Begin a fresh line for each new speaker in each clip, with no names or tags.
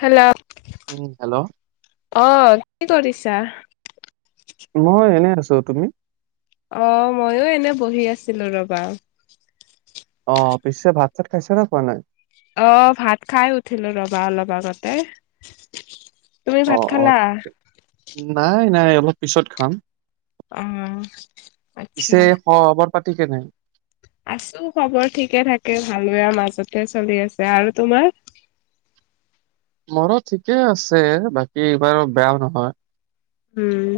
Hello?
Hello?
অ কি কৰিছা?
চ তুমি?
অ', মইো এনে বহি আছিলো ৰবা।
অ', পিছে ভাত চাত খাইছে নে পোৱা নাই?
অ, ভাত খাই উঠিলো ৰবা অলপ আগতে। তুমি ভাত
অ'-অ',
খালা?
ঠিক, নাই-নাই অলপ পিছত খাম।
অ'। আচ্ছা।
পিছে খবৰ পাতি কেনে?
আছো খবৰ ঠিকে থাকে ভাল বোৰ মাজতে চলি আছে আৰু তোমাৰ? [inaudible]
মোৰো ঠিকে আছে বাকী এইবাৰ বেয়াও নহয়।
উম'।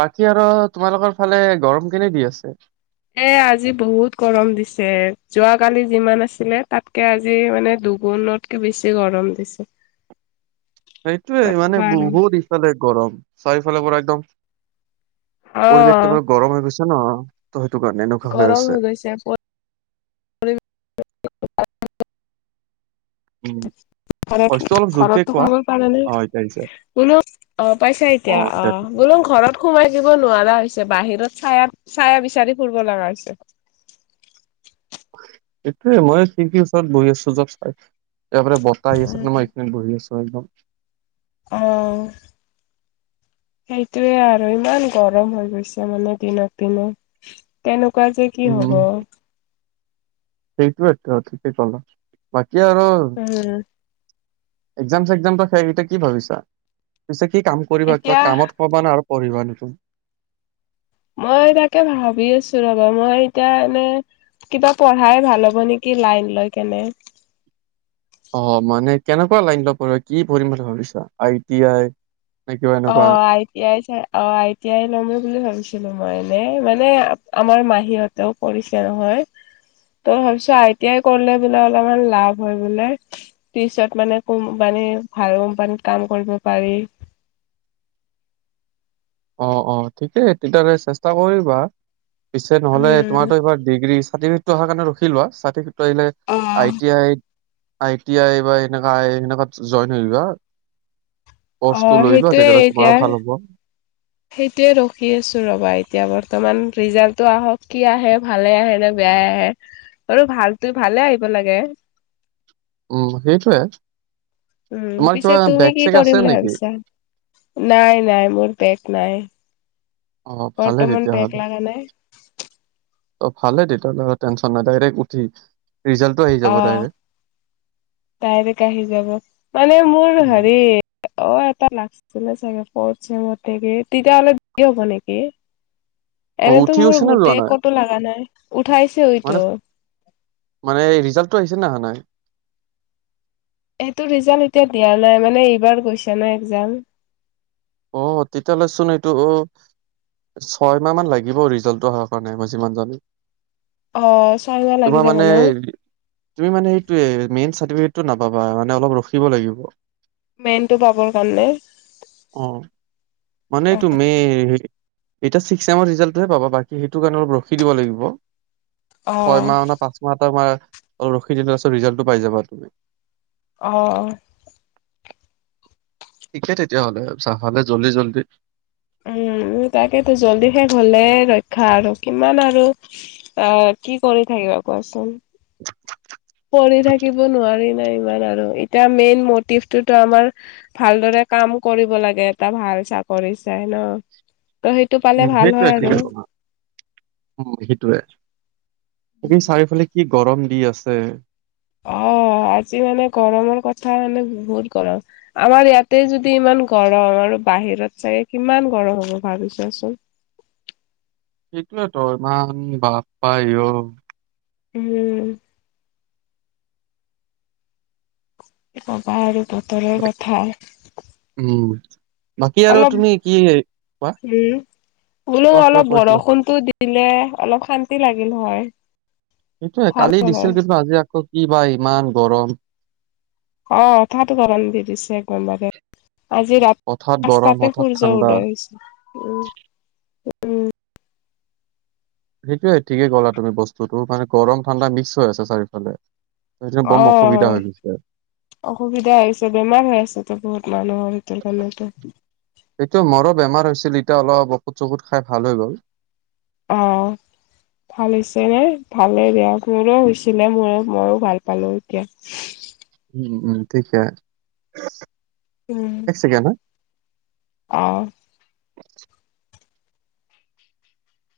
বাকী আৰু তোমালোকৰ ফালে গৰম কেনে দি আছে?
এ আজি বহুত গৰম দিছে যোৱাকালি যিমান আছিলে তাতকে আজি মানে দুগুণতকে বেছি গৰম দিছে।
সেইটোয়ে মানে
নকবা আৰু।
বহুত ইফালে গৰম চাৰিওফালে পৰা একদম
অ
পৰিৱেশটো বাৰ গৰম হৈ গৈছে ন? ত' সেইটো কাৰণে এনেকুৱা হৈ
গৰম
আছে।
গৈছে। [unintelligible] [inaudible]
উম'।
হয় কি
ভইচটো অলপ জোৰকে
ঘৰতৰতটো
কোৱা,
কম পাৰে নে?
অ', এতিয়া আহিছে।
বোলো অ, পাইছা এতিয়া অ', বোলো ঘৰত সোমাই দিব নোৱাৰা হৈছে বাহিৰত চাইাত চায় বিচাৰি ফুৰিব লগা হৈছে।
এইটোয়ে মই খিৰিকি ওচৰত বহি আছো জব চাই তাৰপ বতাহ আহি আছে কাৰণে মই এইখিনিত বহি আছো একদম।
অ'। সেইটোৱে আৰু ইমান গৰম হৈ গৈছে মানে দিনক দিনে। তেনেকুৱা শোক যে কি হব।
সেইটোৱেত ঠিকেই কলা বাকী আৰু
উম
একজাম চকজাম শেষ এতিয়া কি ভাবিছা পিছে কি কাম কৰিবা কিবা
এতিয়া
কামত পবা না আৰু পঢ়িবা নতুন
মই তাকে ভাবি আছো ৰবা মই এতিয়া এনে কিবা পঢ়াই ভাল হ'ব নেকি লাইন লৈ কেনে
অ মানে কেনেকুৱা লাইন লয় পঢ়ি কি পঢ়িম বুলি ভাবিছা আই টি আই নে কিবা
অ
এনেকুৱা?
আই টি আই চাই অ আই টি আই লমেই বুলি ভাবিছো ছিলো মই এনে মানে আমাৰ মাহীহঁতেও পঢ়িছে নহয় ত ভাবিছোঁ আই টি আই কৰিলে বোলে অলপমান লাভ হয় বোলে পিছত মানে কোম্পানী ভাল কোম্পানীত কাম কৰিব পাৰি
অ'-অ', ঠিকেই তেতিয়াহ'লে চেষ্টা কৰিবা। পিছে নহলে
উম
তোমাৰটো এইবাৰ ডিগ্ৰী চাৰ্টিফিকেটো অহা কাৰণে ৰখি লোৱা, চাৰটি আহিলে
অ।
আই টি আইত আই টি আই বা এনেকা আই সেনেকুৱা জইন হৈ লোৱা।
অ
পস্তু লৈ লোৱা
সেইটোয়ে
তেতিয়াহ'লে
এতিয়া
তোমাৰো ভাল হ'ব।
সেইটোয়ে ৰখি আছো ৰবা এতিয়া বৰ্তমান ৰিজাল্টটো আহক কি আহে ভালে আহে নে আৰু ভালটো ভালে আহিব লাগে।
উম', সেইটোৱে।
উম পিছে তুমি কি কৰিম বুলি
নেকি?
ভাবিছা নাই নাই মোৰ বেগ নাই
অ', ভালে
বৰ্তমান
তেতিয়াহ'লে।
বেগ লগা নাই
অ ভালে তেতিয়াহলে টেনচন নাই ডাইৰেক্ট উঠি ৰিজাল্টটো আহি যাব দাইৰেক্ট
দাইৰেক্ট আহি যাব মানে মোৰ
উম,
হেৰি অ এটা লাগছিলে চাগে ফৰ্ট চেমতে তেতিয়াহলে দেৰি হ'ব নেকি
অ
এনেতো
উঠি
মোৰ
গৈছে নে যোৱা
গোটেই
নাই
ক'তো লগা নাই উঠাইছে
মানে
ঐতো
মানে ৰিজাল্টটো আহিছে নে অহা নাই
এইটো ৰিজাল্ট এতিয়া দিয়া নাই মানে এইবাৰ গৈছে ন একজাম
অ তেতিয়াহলে চোন এইটো অ ছয় মাহ মান লাগিব ৰিজাল্টটো অহাৰ কাৰণে মই যিমান জানো
অ ছয়মাহ লাগি
তোমাৰ
যাব
মানে
ন
তুমি মানে সেইটোৱেই মেইন চাৰ্টিফিকেট টো নাপাবা মানে অলপ ৰখিব লাগিব
মেইনটো পাবৰ কাৰণে
অ মানে তুমি এতিয়া ছিক্স ছেমৰ ৰিজাল্টটোহে পাবা বাকী সেইটো কাৰণে অলপ ৰখি দিব লাগিব
অ
ছয় মাহ পাঁচ মাহ এটা ৰখি দিলে ৰিজাল্টটো পাই যাবা তুমি
অ
ঠিকে তেতিয়াহ'লে চাহলে জল্দি জল্দি
উম তাকেইতো জল্দি শেষ হলে ৰক্ষা আৰু কিমান আৰু অ কি কৰি থাকিবা কোৱাচোন পঢ়ি থাকিব নোৱাৰিম ইমান আৰু এতিয়া মেইন মটিভটোতো আমাৰ ভালদৰে কাম কৰিব লাগে এটা ভাল চাকৰি চাই ন ত' সেইটো পালে
উম
ভাল হয়
সেইটোৱে
আৰু
উম সেইটোৱে তুমি চাৰিওফালে কি গৰম দি আছে
অ আজি মানে গৰমৰ কথা মানে বহুত গৰম আমাৰ ইয়াতে যদি ইমান গৰম আৰু বাহিৰত চাগে কিমান গৰম হ'ব ভাবিছা চোন
সেইটোয়ে ত ইমান বাপপা অ
উম কি কবা আৰু বতৰৰ কথা
উম বাকী আৰু
অলপ
তুমি কি কোৱা
উম, বোলো
কোৱা কিবা
অলপ
কৈছিলা
বৰষুণটো দিলে অলপ শান্ তি লাগিল হয়।
সেইটোৱে,
ভাল
কালি
হ'ল
দিছিল
হয়
কিন্তু আজি আকৌ কি বা ইমান গৰম?
অ' হঠাৎ গৰম দি দিছে একদম বাৰে। আজি ৰা-
হঠাৎ গৰম
পাঁচটাতে
হঠাৎ
সূৰ্য
ঠাণ্ডা
উদয় হৈছে। উম, উম।
সেইটোৱে, ঠিকেই ক'লা তুমি বস্তুটো। মানে গৰম-ঠাণ্ডা মিক্স হৈ আছে চাৰিওফালে। সেইটো বম
অ'
অসুবিধা
হয়।
হৈ গৈছে
অসুবিধা হৈছে, বেমাৰ হৈ আছেতো বহুত। মানুহৰ ইটোৰ কাৰণেতো।
ছিল, এতিয়া অলপ অষুদ-চখুদ খাই ভাল হৈ গ'ল।
অ ভাল হৈছে নে ভালে বেয়া মোৰো হৈছিলে মোৰ ময়ো ভাল পালো এতিয়া
উম উম ঠিকে এক ছেকেণ্ড হা
অহ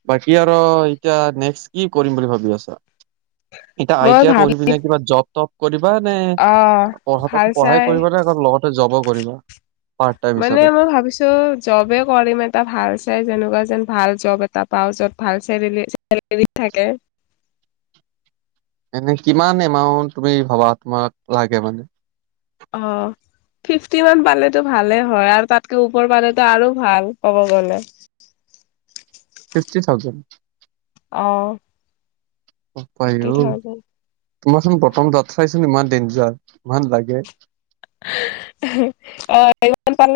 বাকী আৰু এতিয়া নেক্স কি কৰিম বুলি ভাবি আছা এতিয়া আই
মই
টি আই
ভাবি
পঢ়ি পিনে কিবা জব তপ কিবা নে
অ',
পঢ
ভাল
পঢ়াই
চাই
কৰিবা নে লগতে জবো কৰিবা পাৰ্ট টাইম
মানে
হিচাপে
মই ভাবিছোঁ, জবে কৰিম এটা ভাল চাই যেনেকুৱা যেন ভাল জব এটা পাওঁ য'ত ভাল ছেৰেলী- ছেলেৰী থাকে।
এনে কিমান এমাউন্ট তুমি ভবা তোমাক লাগে মানে?
অ'। ফিফটি মান পালেতো ভালে হয়। আৰু তাতকে ওপৰ পালেতো আৰু ভাল, ক'ব গ'লে।
Fifty thousand.
অ'।
বাপাই
থ্ৰী
ও,
থাউজেণ্ড
তোমাৰচোন প্ৰথম দাত চাইছ ইমান ডেঞ্জাৰ, ইমান লাগে।
হঁ, অ' ইমান [unintelligible] ভাল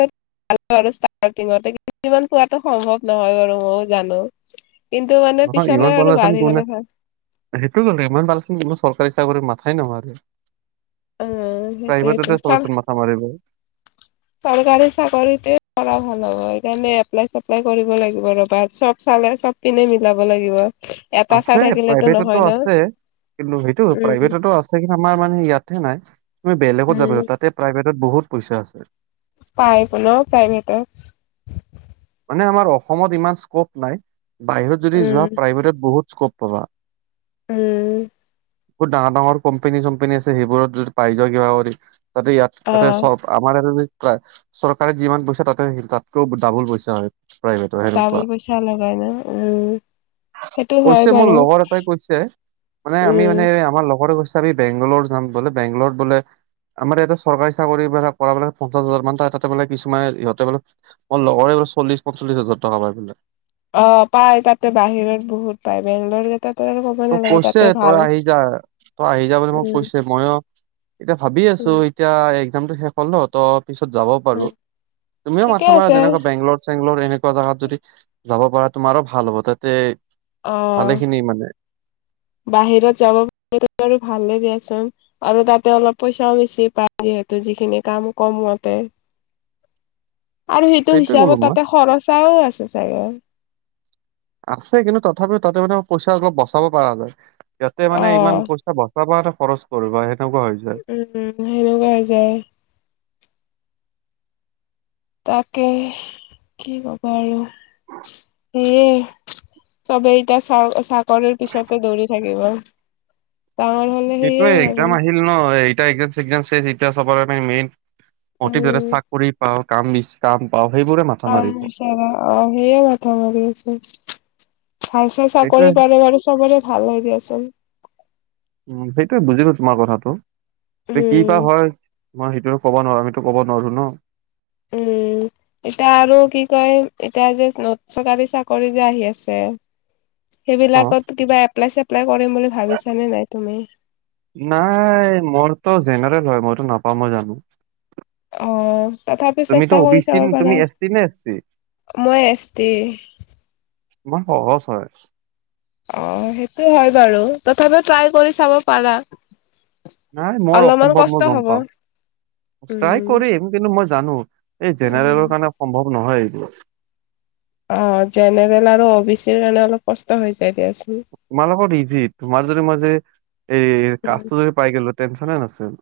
আৰু ষ্টাৰ্টিঙতে, কিন্তু ফিফটিমান পোৱাটো সম্ভৱ নহয় বাৰু, মইয়ো জানোঁ।
নহয়, ইমান পালেচোন কোনে- অ' সেইটো মানে, ইমান পালেচোন কোনো চৰকাৰী চাকৰি মাথাই নামাৰে।
অ',
প্ৰাইভেটতে চবে চব মাথা মাৰিব।
চৰকাৰী চাকৰিতে কৰা ভাল হ'ব। সেইকাৰণে এপ্লাই-ছেপ্লাই কৰিব লাগিব ৰ'বা। চব চালে- চব পিনে মিলাব লাগিব। এটা চাই
আছে,
থাকিলেতো নহয়
প্ৰাইভেটতো
ন
আছে। ‌ কিন্তু সেইটো
উম,
প্ৰাইভেটতো আছে। কিন্তু আমাৰ মানে ইয়াত হে নাই। তুমি বেলেগত
উম।
যাবা। তাতে প্ৰাইভেটত বহুত পইচা আছে।
পাই কোনেও প্ৰাইভেটৰ।
মানে আমাৰ অসমত ইমান স্কোপ নাই। বাহিৰত যদি যোৱা,
উম,
প্ৰাইভেটত বহুত স্কোপ পাবা।
উম।
বহুত ডাঙৰ - ডাঙৰ কোম্পেনী- ছোম্পেনী আছে, সেইবোৰত যদি পাই যোৱা কিবা কৰি তাতে ইয়াত তাতে
অ',
চ- আমাৰ ইতে যি পায়- চৰকাৰে যিমান পইচা, তাতে সে- তাতকেও ডাবুল পইচ
ডাবোল পইচা লগায় ন'? উম। সেইটো হয়
কৈছে মোৰ
বাৰু
লগৰ এটাই কৈছে, মানে আমি
উম।
মানে আমাৰ লগৰে কৈছে আমি বেংগলোৰ যাম বোলে, বেংগলোৰত বোলে আমাৰ ইয়াতে চৰকাৰী চাকৰিবিলাক কৰাবিলাক পঞ্চাশ হাজাৰ মান পায়। তাতে বোলে কিছুমান ইহঁতে বোলে মোৰ লগৰে চল্লিছ - পঞ্চলিছ হাজাৰ টকা পায় বোলে।
অ' পায় তাতে। বাহিৰত বহুত পায়। বেংলোৰকেইটাত
মোক কৈছে, তই আহি যা। তই আহি যা বুলি মোক
উম
কৈছে। মইয়ো এতিয়া ভাবি আছোঁ
উম
এতিয়া, এক্জামটো শেষ হ'ল ন', তো পিছত যাব পাৰোঁ।
উম
তুমিও
ঠিকে
মাথা মাৰা,
আছে
যেনেকুৱা বেংগলোৰ-চেংলোৰ এনেকুৱা জেগাত যদি যাব পৰা, তোমাৰো ভাল হ'ব। তাতে
অ
ভালেখিনি মানে
বাহিৰত যাব প [inaudible] বাৰু ভালে দিয়াচোন। আৰু তাতে অলপ পইচাও বেছি পায়। সিহতৰ যিখিনি কাম কমুৱতে আৰু সেইটো
সেইটোৱে ক'লো
হিচাপত
মই
তাতে খৰচাও আছে চাগে
আছে কিন্তু তথাপিও তাতে মানে পইচা অলপ বচাব পৰা যায় ইয়াতে মানে
অ
ইমান পইচা বচাব নে খৰচ কৰিব
উম সেনেকুৱা হৈ যায়। তাকে কি কবা আৰু সেয়ে চবেই ইটা চা চাকৰিৰ পিছতে দৌৰি থাকিব। ডাঙৰ হলে সেয়ে
সেইটোয়ে
আৰু
একজাম আহিল ন এ একজাম চেচজাম চেচ এতিয়া চবৰ মেইন অটিভি
উম
এটা চাকৰি পাওঁ কাম কাম পাওঁ সেইবোৰে মাথা
কাম
মাৰিব
বিচৰা অ সেইয়া মাথা মাৰি আছো ভাল চাই
সেইটোৱে
চাকৰি পালে বাৰু, চবৰে ভাল হয় দিয়াচোন।
টো বুজিলোঁ তোমাৰ কথাটো। তে কি বা
উম।
হয়? মই সেইটো আৰু ক'ব নোৱাৰোঁ। আমিতো ক'ব নোৱাৰোঁ ন'?
উম। এতিয়া আৰু কি কয়, এতিয়া যে নত- চৰকাৰী চাকৰি যে আহি আছে?
অ
সেইবিলাকতো কিবা এপ্লাই-চেপ্লাই কৰিম বুলি ভাবিছানে নাই তুমি?
নাই, মোৰতো জেনেৰেল হয়। মইতো নাপাম মই জানোঁ।
অহ তথাপি চেষ্টা কৰি
চি
চাব
তুমি
পাৰা।
এছ টি নে এছ চি
মই এছ টি
ইমান সহজ হয়।
অ সেইটো হয় বাৰু তথাপি ট্ৰাই কৰি চাব পাৰা।
নাই মোৰ
অলপমান
অসম্ভৱ
কষ্ট
মই গম
হ'ব
পাওঁ ট্ৰাই
উম।
কৰিম কিন্তু মই জানো এই
উম।
জেনেৰেলৰ কাৰণে অসম্ভৱ নহয় এইটো
অ জেনেৰেল আৰু অ বি চিৰ কাৰণে অলপ কষ্ট হৈছ-
তোমাৰ লগত ইজি তোমাৰ যদি মই যে এই
উম
কাজটো যদি পাই গলো টেনচনে নাছিল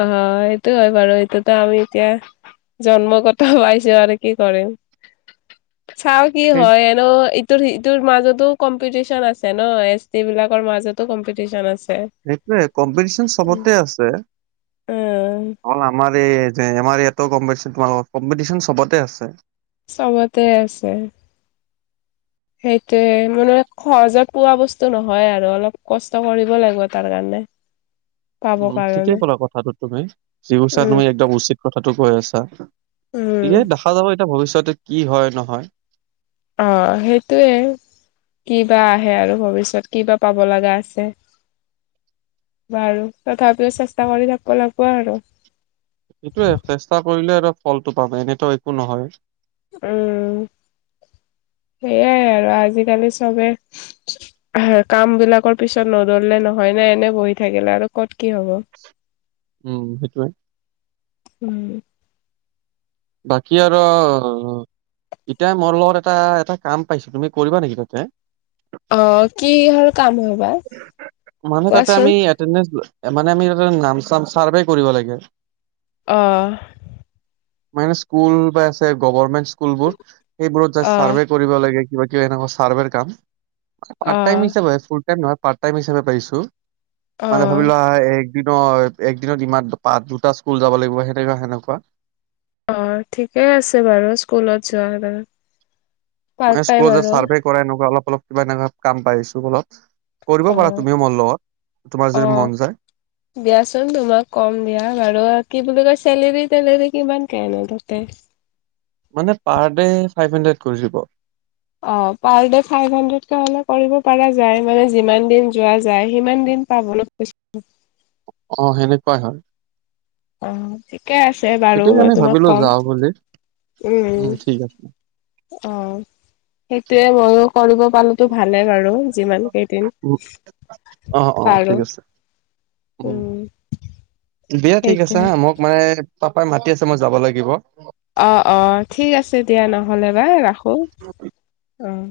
অ সেইটো হয় বাৰু এইটোতো আমি এতিয়া জন্মগত পাইছোঁ আৰু কি কৰিম। চাও কি
সেই
হয় এনো ইটোৰ ইটোৰ মাজতো কম্পিটিচন আছে ন এছ টি বিলাকৰ মাজতো কম্পিটিচন আছ -
সেইটোৱে কম কম্পিটিচন চবতে আছে
উম
অকল আমাৰ ই যে আমাৰ ইয়াত অ গম পাইছো কম্পিটিশন চবতে আছে।
চবতে আছে। সেইটোৱে মানে সহজত পোৱা বস্তু নহয় আৰু অলপ কষ্ট কৰিব লাগিব তাৰ কাৰণে। [inaudible]
উম ঠিকেই
কাৰণে
ক'লা কথাটো তুমি যি কৈছা
উম
তুমি একদম উচিত কথাটো কৈ আছা। এ
উম
দেখা যাব এতিয়া ভৱিষ্যতে কি হয় নহয়।
অ সেইটোৱে। কি বা আহে আৰু ভৱিষ্যত কিবা পাব লগা আছে। বাৰু তথাপিও চেষ্টা কৰি থাকিব লাগিব আৰু
সেইটোয়ে চেষ্টা কৰিলে আৰু ফলটো পাবা এনেতো একো নহয়।
উ উ সেইয়াই আৰু আজিকালি চবে কাম বিলাকৰ পিছত নদৌৰিলে নহয়। এ এনে বহি থাকিলে আৰু ক'ত কি হ'ব।
উম সেইটোৱে।
উম।
বাকি আৰু এতিয়া মোৰ লগত এটা এটা কাম পাইছো তুমি কৰিবা নেকি তাতে
অ' কিহৰ কাম হয় বা
মানুহ তাতে
কোৱাচোন?
আমি এটেনদেনছ্ মানে আমি তাতে নাম চাম চাৰ্ভে কৰিব লাগে।
অহ
মাইনা স্কুল বা আছে, গভমেন্ট স্কুল বোৰ সেইবোৰত
অ',
চাৰ্ভে কৰিব লাগে। কিবা-কিবা এনেকুৱা চাৰ্ভেৰ কাম, পাৰ্ট-টাইম
অ',
হিচাপে ফুল টাইম নহয়, পাৰ্ট-টাইম হিচাপে পাইছোঁ। মানে
অ',
ভাবিলোৱা এক দিনৰ, একদিনত ইমান পা, দুটা স্কুল যাব লাগিব সেনেকুৱা-সেনেকুৱা।
অহ', ঠিকেই আছে বাৰু স্কুলত যোৱা বাৰু
মই স্কুলত যে চাৰ্ভে কৰা, এনেকুৱা অলপ-অলপ কিবা এনেকুৱা কাম পাইছো অলপ। কৰিব পাৰা তুমিও মোৰ লগত। তোমাৰ যদি মন
অহ',
যায়
দিয়াচোন তোমাক কম দিয়া বাৰু কি বুলি কৈছে চেলেৰি-তেলেৰি কিমান কে নো তাতে?
মানে পাৰ ডে ফাইভ হাণ্ড্ৰেড কৰি দিব।
অহ পাৰ ডে ফাইভ হাণ্ড্ৰেডকে হ'লে কৰিব পৰা যায়, মানে যিমান দিন যোৱা যায় সিমান দিন [unintelligible]
অহ সেনেকুৱাই হয়।
অ, ঠিকে আছে বাৰু
সেইটো
মই
কাৰণে
তোমাক
ভাবিলো
কম।
যাওঁ বুলি
উম'।
ঠিক আছে
অহ', সেইটোৱেই কৰিব পালেতু ভালে বাৰু যিমান কেইদিন,
উম অ অ
পাৰো।
ঠিক আছে উম', দিয়া ঠিক আছে
সেইটোৱে
হা, মোক মানে পাপাই মাতি আছে মই যাব লাগিব।
অহ'-অহ', ঠিক আছে দিয়া নহ'লে বা ৰাখো, অহ'।